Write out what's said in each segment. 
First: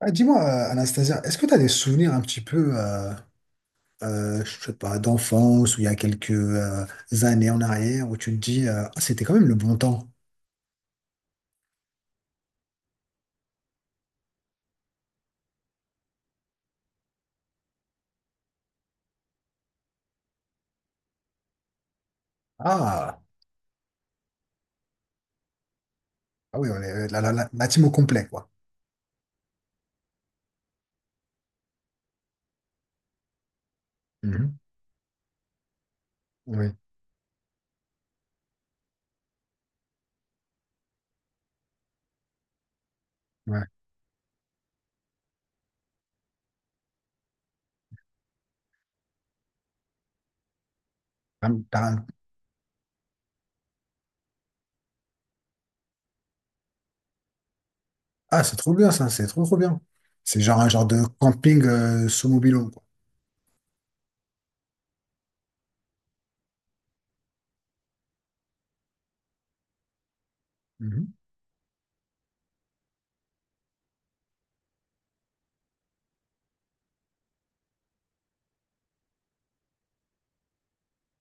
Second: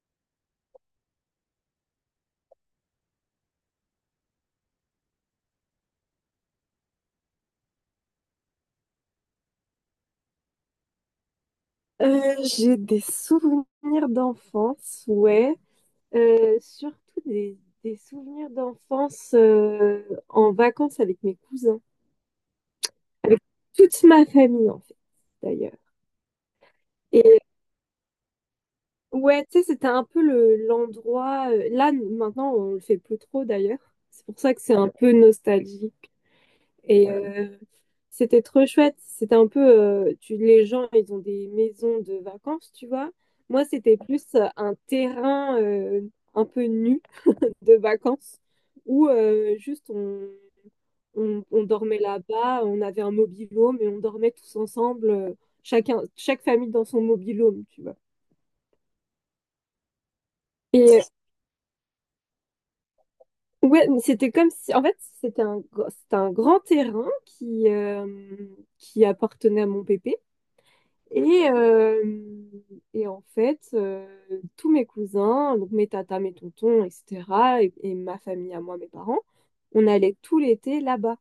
Ah, dis-moi, Anastasia, est-ce que tu as des souvenirs un petit peu, je sais pas, d'enfance ou il y a quelques années en arrière où tu te dis, ah, c'était quand même le bon temps. J'ai des souvenirs d'enfance, ouais. Surtout des, des souvenirs d'enfance en vacances avec mes cousins, Ah, avec toute ma famille en fait, d'ailleurs. ah oui, on est Et la team au complet, quoi. ouais, tu sais, c'était un peu le, l'endroit. Là, maintenant, on le fait plus trop d'ailleurs. C'est pour ça Mhm. que c'est un peu nostalgique. Oui, Et c'était trop chouette. C'était un peu, tu, les gens, ils ont des maisons de vacances, tu vois. Moi, ouais. c'était plus un terrain un peu nu de vacances où juste on, on, Ah, on dormait là-bas. On avait un mobil-home et on dormait tous ensemble, chacun, chaque famille dans son mobil-home, tu vois. ah, c'est trop bien ça, c'est trop trop bien. C'est genre un genre de Et camping sous mobile quoi. euh, ouais, mais c'était comme si, en fait, c'était un grand terrain qui appartenait à mon pépé. Mhm. Et, euh, et en fait, tous mes cousins, donc mes tatas, mes tontons, etc., et ma famille à moi, mes parents, on allait tout l'été là-bas.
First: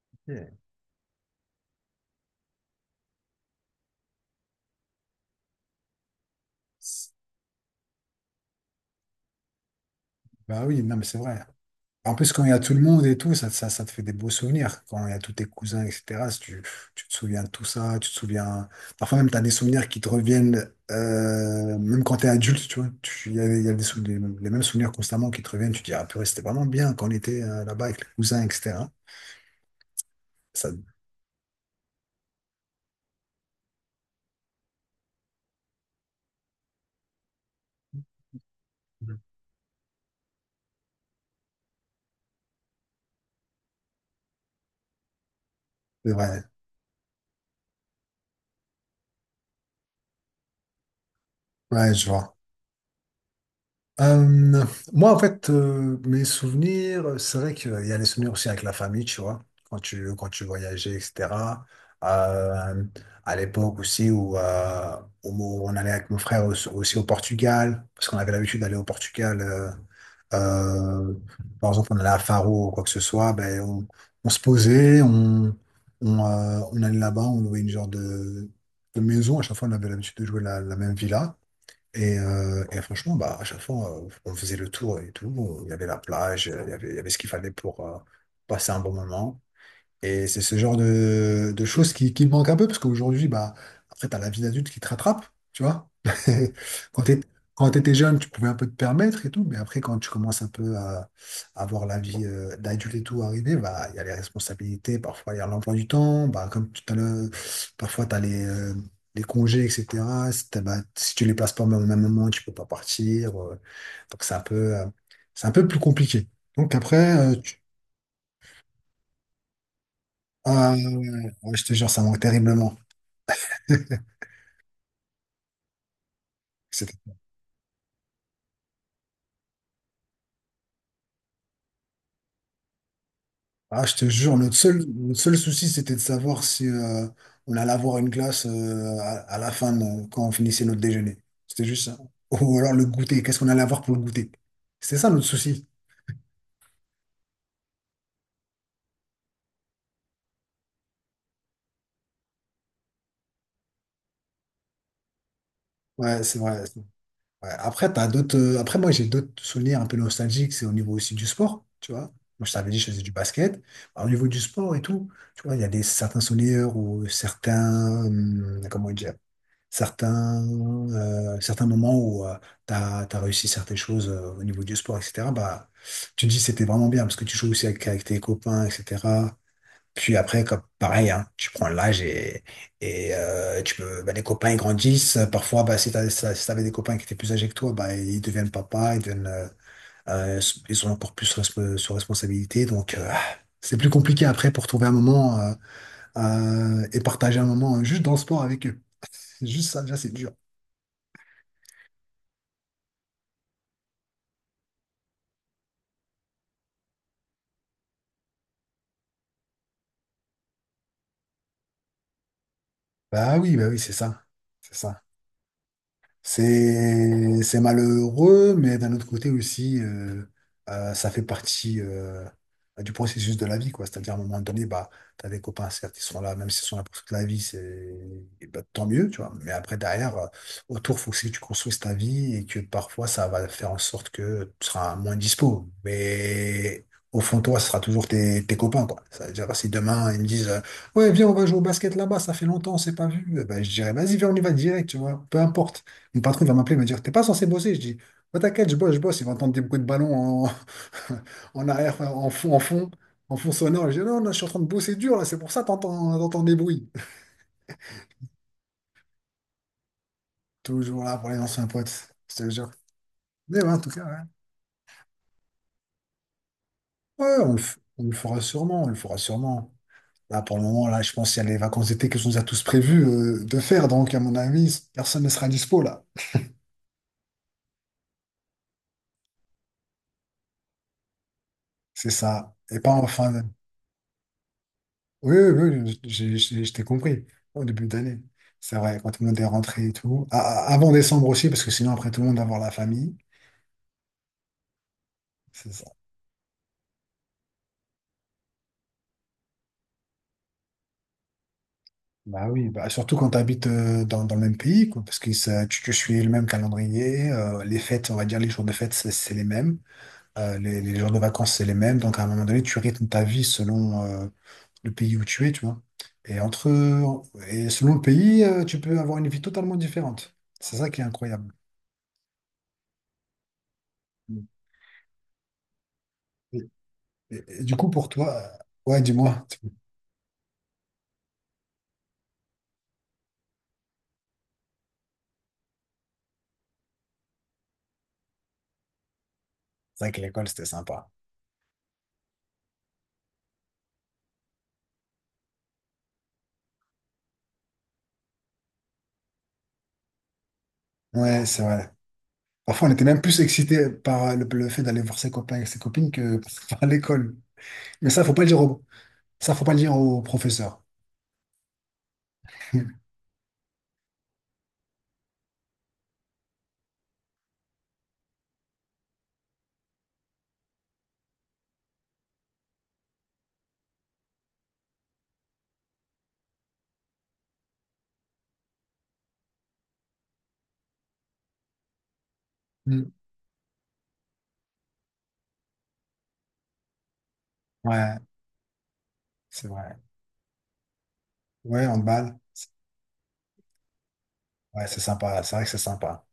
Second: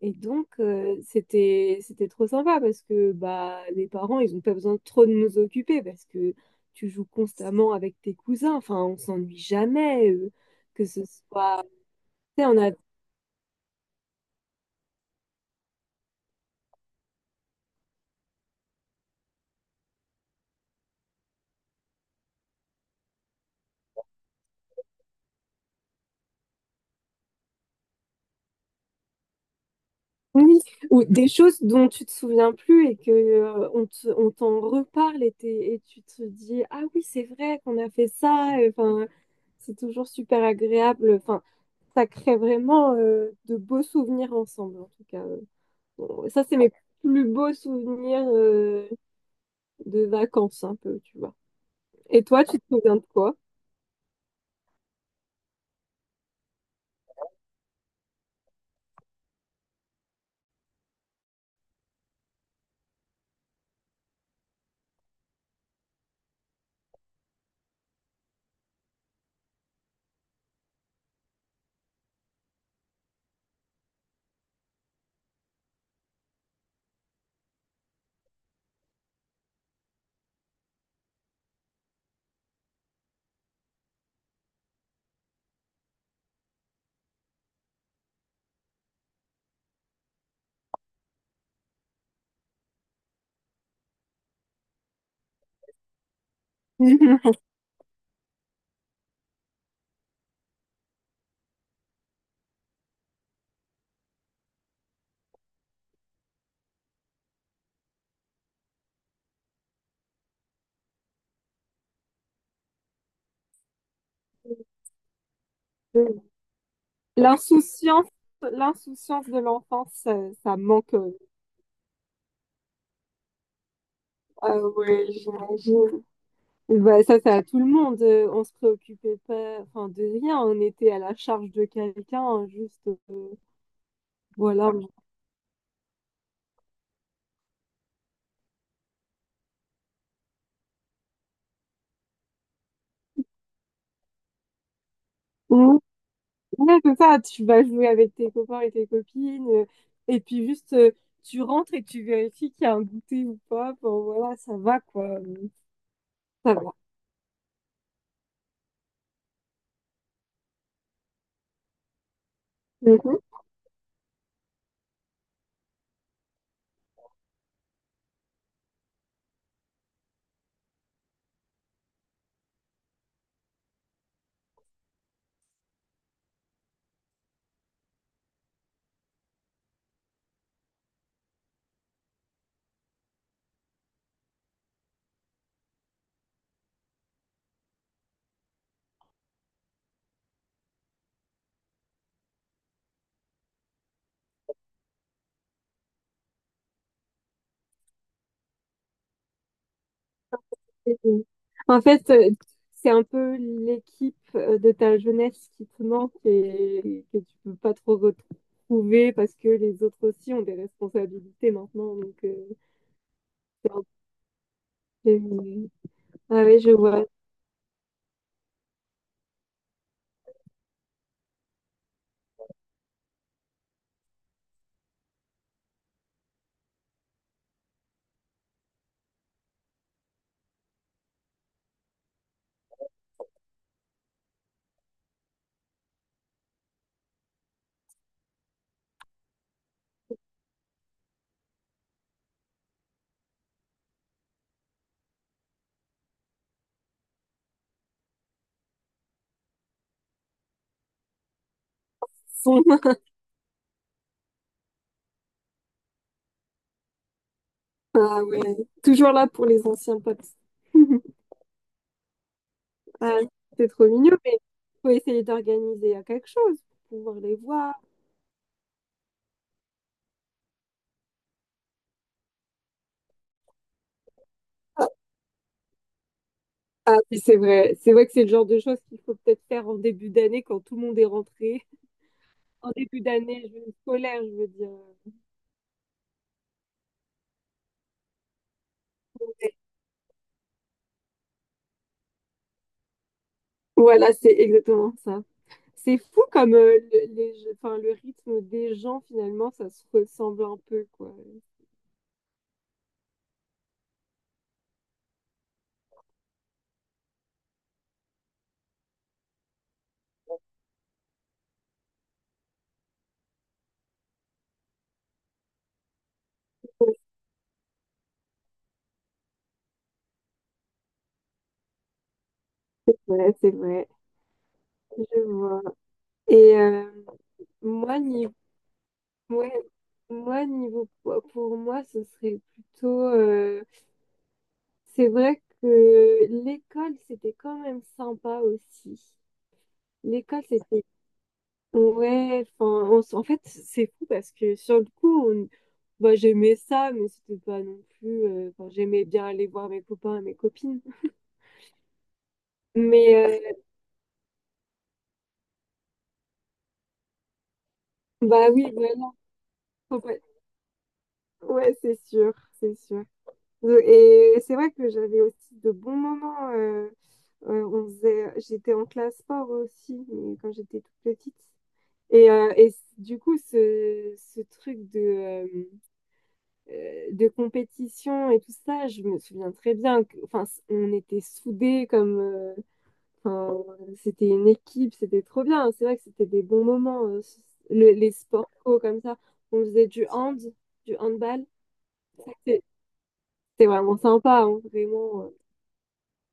Et donc, Yeah. C'était trop sympa parce que bah, les parents, ils n'ont pas besoin de trop de nous occuper parce que tu joues constamment avec tes cousins. Enfin, on s'ennuie jamais. Bah oui, Que non ce mais c'est vrai. soit, En plus, quand tu sais, il y on a a tout le monde et tout, ça te fait des beaux souvenirs. Quand il y a tous tes cousins, etc., si tu, tu te souviens de tout ça, tu te souviens. Parfois même, tu as des souvenirs qui te reviennent, même quand tu es adulte, tu vois. Il y a les mêmes souvenirs constamment qui te reviennent. Tu te dis, ah purée, c'était vraiment bien quand on était là-bas avec les cousins, etc. oui, Ça, ou des choses dont tu te souviens plus et que on on t'en reparle et, et tu te dis ah oui c'est vrai qu'on a fait ça. Et, enfin c'est toujours super agréable, enfin ça crée vraiment de beaux souvenirs ensemble en tout cas. c'est Bon, vrai. ça c'est mes plus beaux souvenirs de vacances un peu tu vois, Ouais, je et vois. toi, tu te souviens de quoi? Euh, moi, en fait, mes souvenirs, c'est vrai qu'il y a les souvenirs aussi avec la famille, tu vois, quand tu voyageais, etc. Euh, à l'époque aussi où on allait avec mon frère aussi, aussi au Portugal, parce qu'on avait l'habitude d'aller au Portugal. Euh, par exemple, on allait à Faro ou quoi que ce soit, ben, on se posait, on allait là-bas, on louait une genre de maison. À chaque fois, on avait l'habitude de jouer la même villa. Et franchement, bah, à chaque fois, on faisait le tour et tout. Il y avait la plage, il y avait ce qu'il fallait pour passer un bon moment. Et c'est ce genre de choses qui me manquent un peu, parce qu'aujourd'hui, bah, après, t'as la vie d'adulte qui te rattrape, tu vois. Quand t'es, quand t'étais jeune, tu pouvais un peu te permettre et tout, mais après, quand tu commences un peu à voir la vie d'adulte et tout arriver, bah, il y a les responsabilités, parfois il y a l'emploi du temps, bah, comme tout à l'heure, parfois t'as les congés, etc. Si, t'as- Bah, si tu les places pas au même même moment, tu peux pas partir. Donc c'est un peu plus compliqué. Donc après, L'insouciance, l'insouciance de l'enfance, ça ah, ouais, manque. ouais, ouais, je te jure, ça manque terriblement. Ah ouais, j'imagine. C'était- Bah, ça, c'est à tout le monde. On se préoccupait pas, enfin, de rien. On était à la charge de quelqu'un, hein, juste, Ah, je te jure, voilà. Notre seul souci, c'était de savoir si on allait avoir une glace à la fin, quand on finissait notre déjeuner. C'était juste ça. Ou alors le goûter, qu'est-ce qu'on allait avoir pour le goûter? C'était ça notre souci. Mm. Ouais, c'est ça. Tu vas jouer avec tes copains et tes copines, et puis juste, tu rentres et tu vérifies qu'il y a un goûter ou pas. Bon, voilà, ça va, quoi. Ouais, c'est Ça vrai. va. Ouais, après, t'as d'autres. Après, moi, j'ai d'autres souvenirs un peu nostalgiques. C'est au niveau aussi du sport, tu vois. Moi, je t'avais dit, je faisais du Mhm. basket. Alors, au niveau du sport et tout, tu vois, il y a des certains souvenirs ou certains, comment dire, certains, certains moments où t'as tu as réussi certaines choses au niveau du sport, etc. Bah, tu te dis, c'était vraiment bien parce que tu joues aussi avec tes copains, etc. Puis après, comme pareil, hein, tu prends l'âge et tu peux, bah, les copains ils grandissent. Parfois, bah, si si t'avais des copains qui étaient plus âgés que toi, bah, ils deviennent papa, euh, ils ont encore plus resp- sur responsabilité. Donc, c'est plus compliqué après pour trouver un moment et partager un moment juste dans le sport avec eux. C'est juste ça, déjà, c'est dur. Et, euh, En fait, c'est un peu l'équipe de ta jeunesse qui te manque et que tu peux pas trop retrouver parce que les autres aussi ont des responsabilités maintenant, donc. Bah oui, c'est ça. C'est ça. Oui. Ah ouais je vois. C'est malheureux, mais d'un autre côté aussi, ça fait partie du processus de la vie, quoi. C'est-à-dire, à un moment donné, bah, tu as des copains, certes, ils sont là, même s'ils sont là pour toute la vie, c'est et bah, tant mieux, tu vois. Mais après, derrière, autour, faut aussi que tu construises ta vie et que parfois, ça va faire en sorte que tu seras moins dispo. Mais au fond, de toi, ce sera toujours tes copains, quoi. Ça veut dire, si demain, ils me disent, ouais, viens, on va jouer au basket là-bas, ça fait longtemps, on s'est pas vu, eh ben, je dirais, vas-y, viens, on y va direct, tu vois, peu importe. Mon patron va m'appeler, il me dire, t'es pas censé bosser. Je dis, bah, t'inquiète, je bosse, je bosse. Il va entendre des bruits de ballon en, en arrière, Son. En fond sonore. Je dis, non, non, je suis en train de bosser dur là, c'est pour ça que t'entends, t'entends des bruits. Ah ouais. Toujours là pour les anciens potes. Toujours là pour les anciens potes, je te le jure. Ah, Mais c'est ouais, en trop tout cas, mignon, ouais. mais faut essayer d'organiser à quelque chose pour pouvoir Ouais, les voir. On le fera sûrement, on le fera sûrement. Là, pour le moment, là, je pense qu'il y a les vacances d'été que je nous a tous prévu de faire. Donc, à mon avis, personne ne sera dispo là. Ah oui, c'est vrai. C'est vrai que c'est le genre de choses qu'il faut peut-être faire en début d'année quand tout le monde est rentré. C'est ça. En Et pas début en fin. d'année scolaire, je veux dire. Oui, oui, oui, oui, je t'ai compris au début d'année. C'est vrai, quand tout le monde est rentré et tout. Avant décembre aussi, parce que sinon, après, tout le monde va voir la famille. Voilà, c'est exactement ça. C'est ça. C'est fou comme enfin, le rythme des gens, finalement, ça se ressemble un peu, quoi. Bah oui, bah, surtout quand tu habites dans le même pays, quoi, parce que tu suis le même calendrier. Les fêtes, on va dire, les jours de fête, c'est les mêmes. Les jours de vacances, c'est les mêmes. Donc, à un moment donné, tu rythmes ta vie selon le pays où tu es, tu vois. Et, entre, et selon le pays, tu peux avoir une vie totalement différente. C'est ça qui est incroyable. Ouais, c'est vrai. Je vois. Et Et du coup, Moi, pour ni toi, ouais, dis-moi. ouais, tu- moi, niveau poids, pour moi, ce serait plutôt. C'est vrai que l'école, c'était quand même sympa aussi. C'est vrai que L'école, l'école, c'était c'était. sympa. Ouais, enfin, en fait, c'est fou parce que sur le coup, bah, j'aimais ça, mais c'était pas non plus. Enfin, j'aimais bien aller voir mes copains et mes copines. Ouais, c'est vrai. Parfois, on était même plus Mais, excité par le fait d'aller voir ses copains et ses copines que par l'école. Mais ça, faut pas le bah dire oui, au, voilà. ça, faut pas le dire faut pas- aux professeurs. Ouais, c'est sûr, c'est sûr. Et c'est vrai que j'avais aussi de bons moments. On faisait, j'étais en classe sport aussi, mais quand j'étais toute petite. Et du coup, ce truc de compétition et tout ça, je me souviens très bien que, enfin, on était soudés comme, Mm. enfin, c'était une équipe, c'était trop bien. C'est vrai que c'était des bons moments, les Ouais, sports co comme ça. On c'est faisait vrai. du hand, du handball. Ouais, on balle. C'est c'était vraiment sympa, hein, Ouais, c'est vraiment. Sympa. C'est vrai que c'est sympa.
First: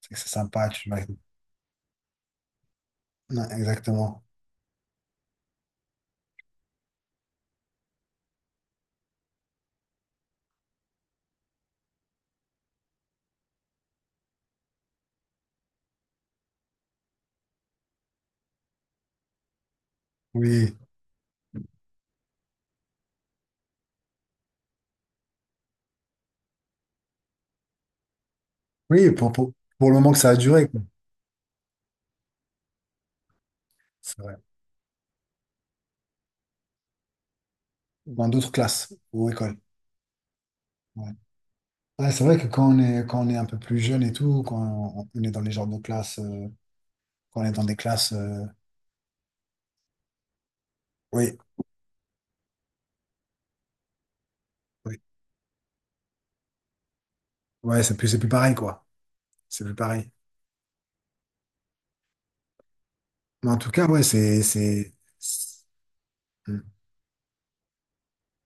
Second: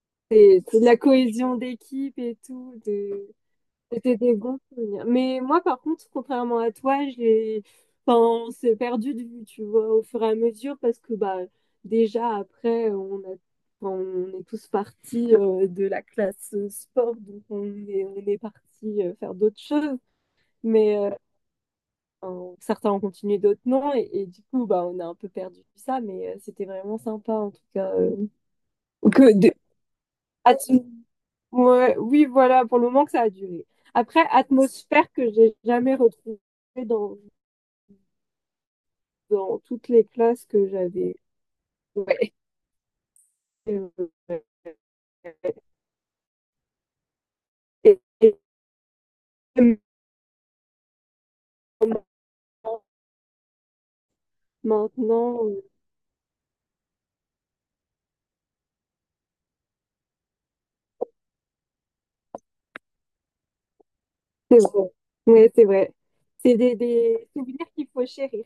C'est que c'est C'est sympa. c'est de Tu, la ouais. cohésion d'équipe et tout, de Ouais, c'était exactement. des bons souvenirs. Mais moi, par contre, contrairement à toi, j'ai, enfin, on s'est perdu de vue, tu vois, au fur et à mesure, parce que bah, déjà après, on a, enfin, on est tous partis de la classe sport, donc on est partis faire d'autres choses. Oui. Mais enfin, certains ont continué, d'autres non, et du coup, bah, on a un peu perdu ça. Mais c'était vraiment sympa, en tout cas, Oui, que de, pour le moment que ça a Ah, duré, quoi. tu- Ouais, oui, voilà, pour le moment que ça a duré. C'est Après, vrai. atmosphère que j'ai jamais retrouvée dans, Dans d'autres classes ou écoles. dans toutes les classes que Ouais. j'avais. Ouais, c'est Ouais. vrai que quand on est un peu plus Euh, jeune et tout, on est dans les genres de classes, quand on est dans des Et, classes, et oui, maintenant, oui, maintenant, euh, ouais, c'est plus pareil, quoi. C'est plus pareil. Mais en tout cas, ouais, c'est vrai. Ouais, c'est- c'est vrai. C'est hmm, des souvenirs qu'il faut chérir.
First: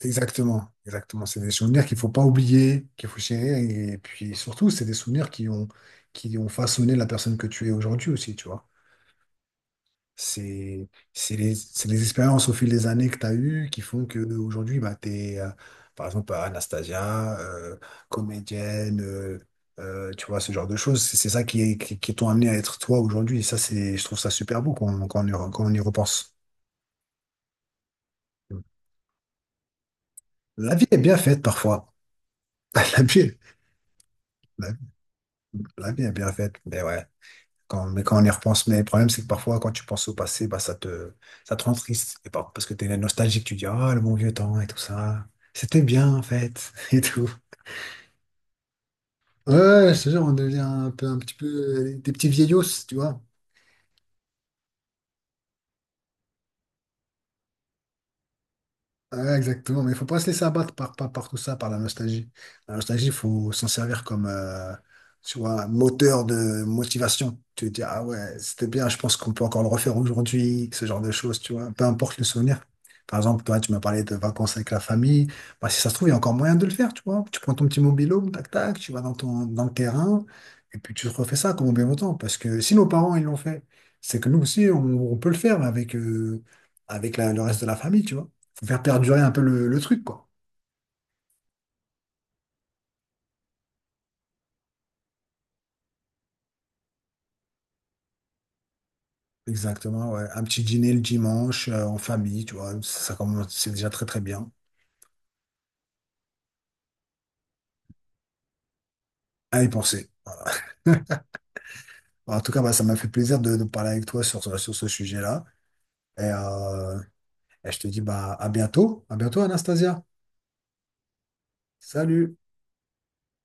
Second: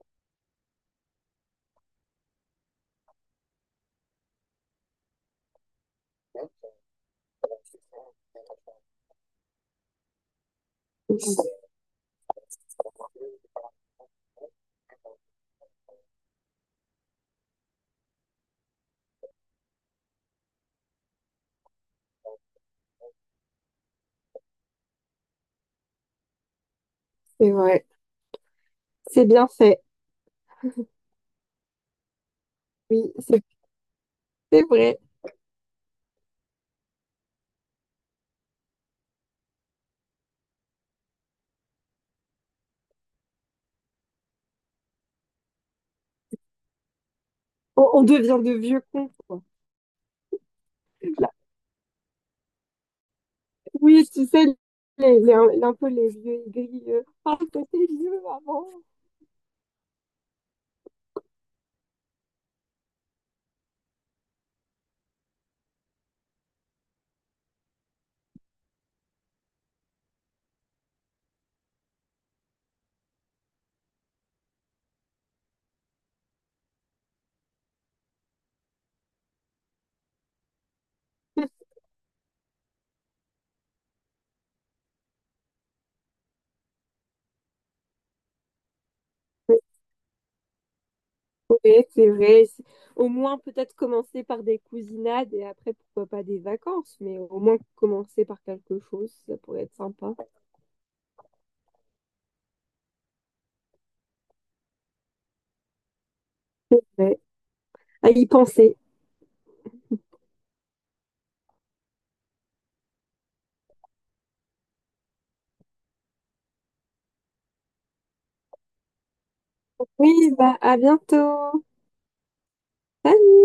exactement, exactement. C'est des souvenirs qu'il faut pas oublier, qu'il faut chérir. Et puis surtout, c'est des souvenirs qui ont façonné la personne que tu es aujourd'hui aussi, tu vois. C'est les expériences au fil des années que tu as eues qui font que aujourd'hui bah, tu es, par exemple, Anastasia, comédienne, tu vois, ce genre de choses. C'est ça qui t'ont amené à être toi aujourd'hui. Et ça, c'est, je trouve ça super beau quand on y repense. C'est vrai. C'est bien fait. La vie est bien faite parfois. La Oui, vie, c'est la, vrai. la vie est bien faite. Mais ouais. Quand, mais quand on y repense, mais le problème, c'est que parfois, quand tu penses au passé, bah, ça te rend triste. Et pas parce que t'es nostalgique, tu dis, ah, le bon vieux temps et tout ça. C'était bien, en fait, et tout. On devient de vieux cons, quoi. Ouais, ouais, je te jure, on devient un petit peu des petits vieillots, tu vois. Oui, tu sais, un peu les vieux aigris. Ah, t'étais vieux avant. Ouais, exactement, mais il faut pas se laisser abattre par tout ça, par la nostalgie. La nostalgie, il faut s'en servir comme tu vois, moteur de motivation. Tu te dis, ah ouais, c'était bien, je pense qu'on peut encore le refaire aujourd'hui, ce genre de choses, tu vois, peu importe le souvenir. Par exemple, toi, tu m'as parlé de vacances avec la famille. Bah, si ça se trouve, il y a encore moyen de le faire, tu vois. Tu prends ton petit mobilo, tac, tac, tu vas dans le terrain, et puis tu refais ça comme bien longtemps. Parce que si nos parents, ils l'ont fait, c'est que nous aussi, on peut le faire avec, avec le reste de la famille, tu vois faut faire perdurer un peu le truc, quoi. Oui, c'est vrai. Au moins, peut-être commencer par des cousinades et après, pourquoi pas des vacances, mais au moins commencer par quelque chose, ça pourrait être Exactement, sympa. ouais. Un petit dîner le dimanche, en famille, tu vois, ça commence, c'est déjà très très bien. Ouais. À y penser. À y penser. Voilà. En tout cas, bah, ça m'a fait plaisir de parler avec toi sur ce sujet-là. Et, euh, et je te dis bah, à bientôt. À bientôt, Anastasia. Oui, bah, à bientôt. Salut. Salut.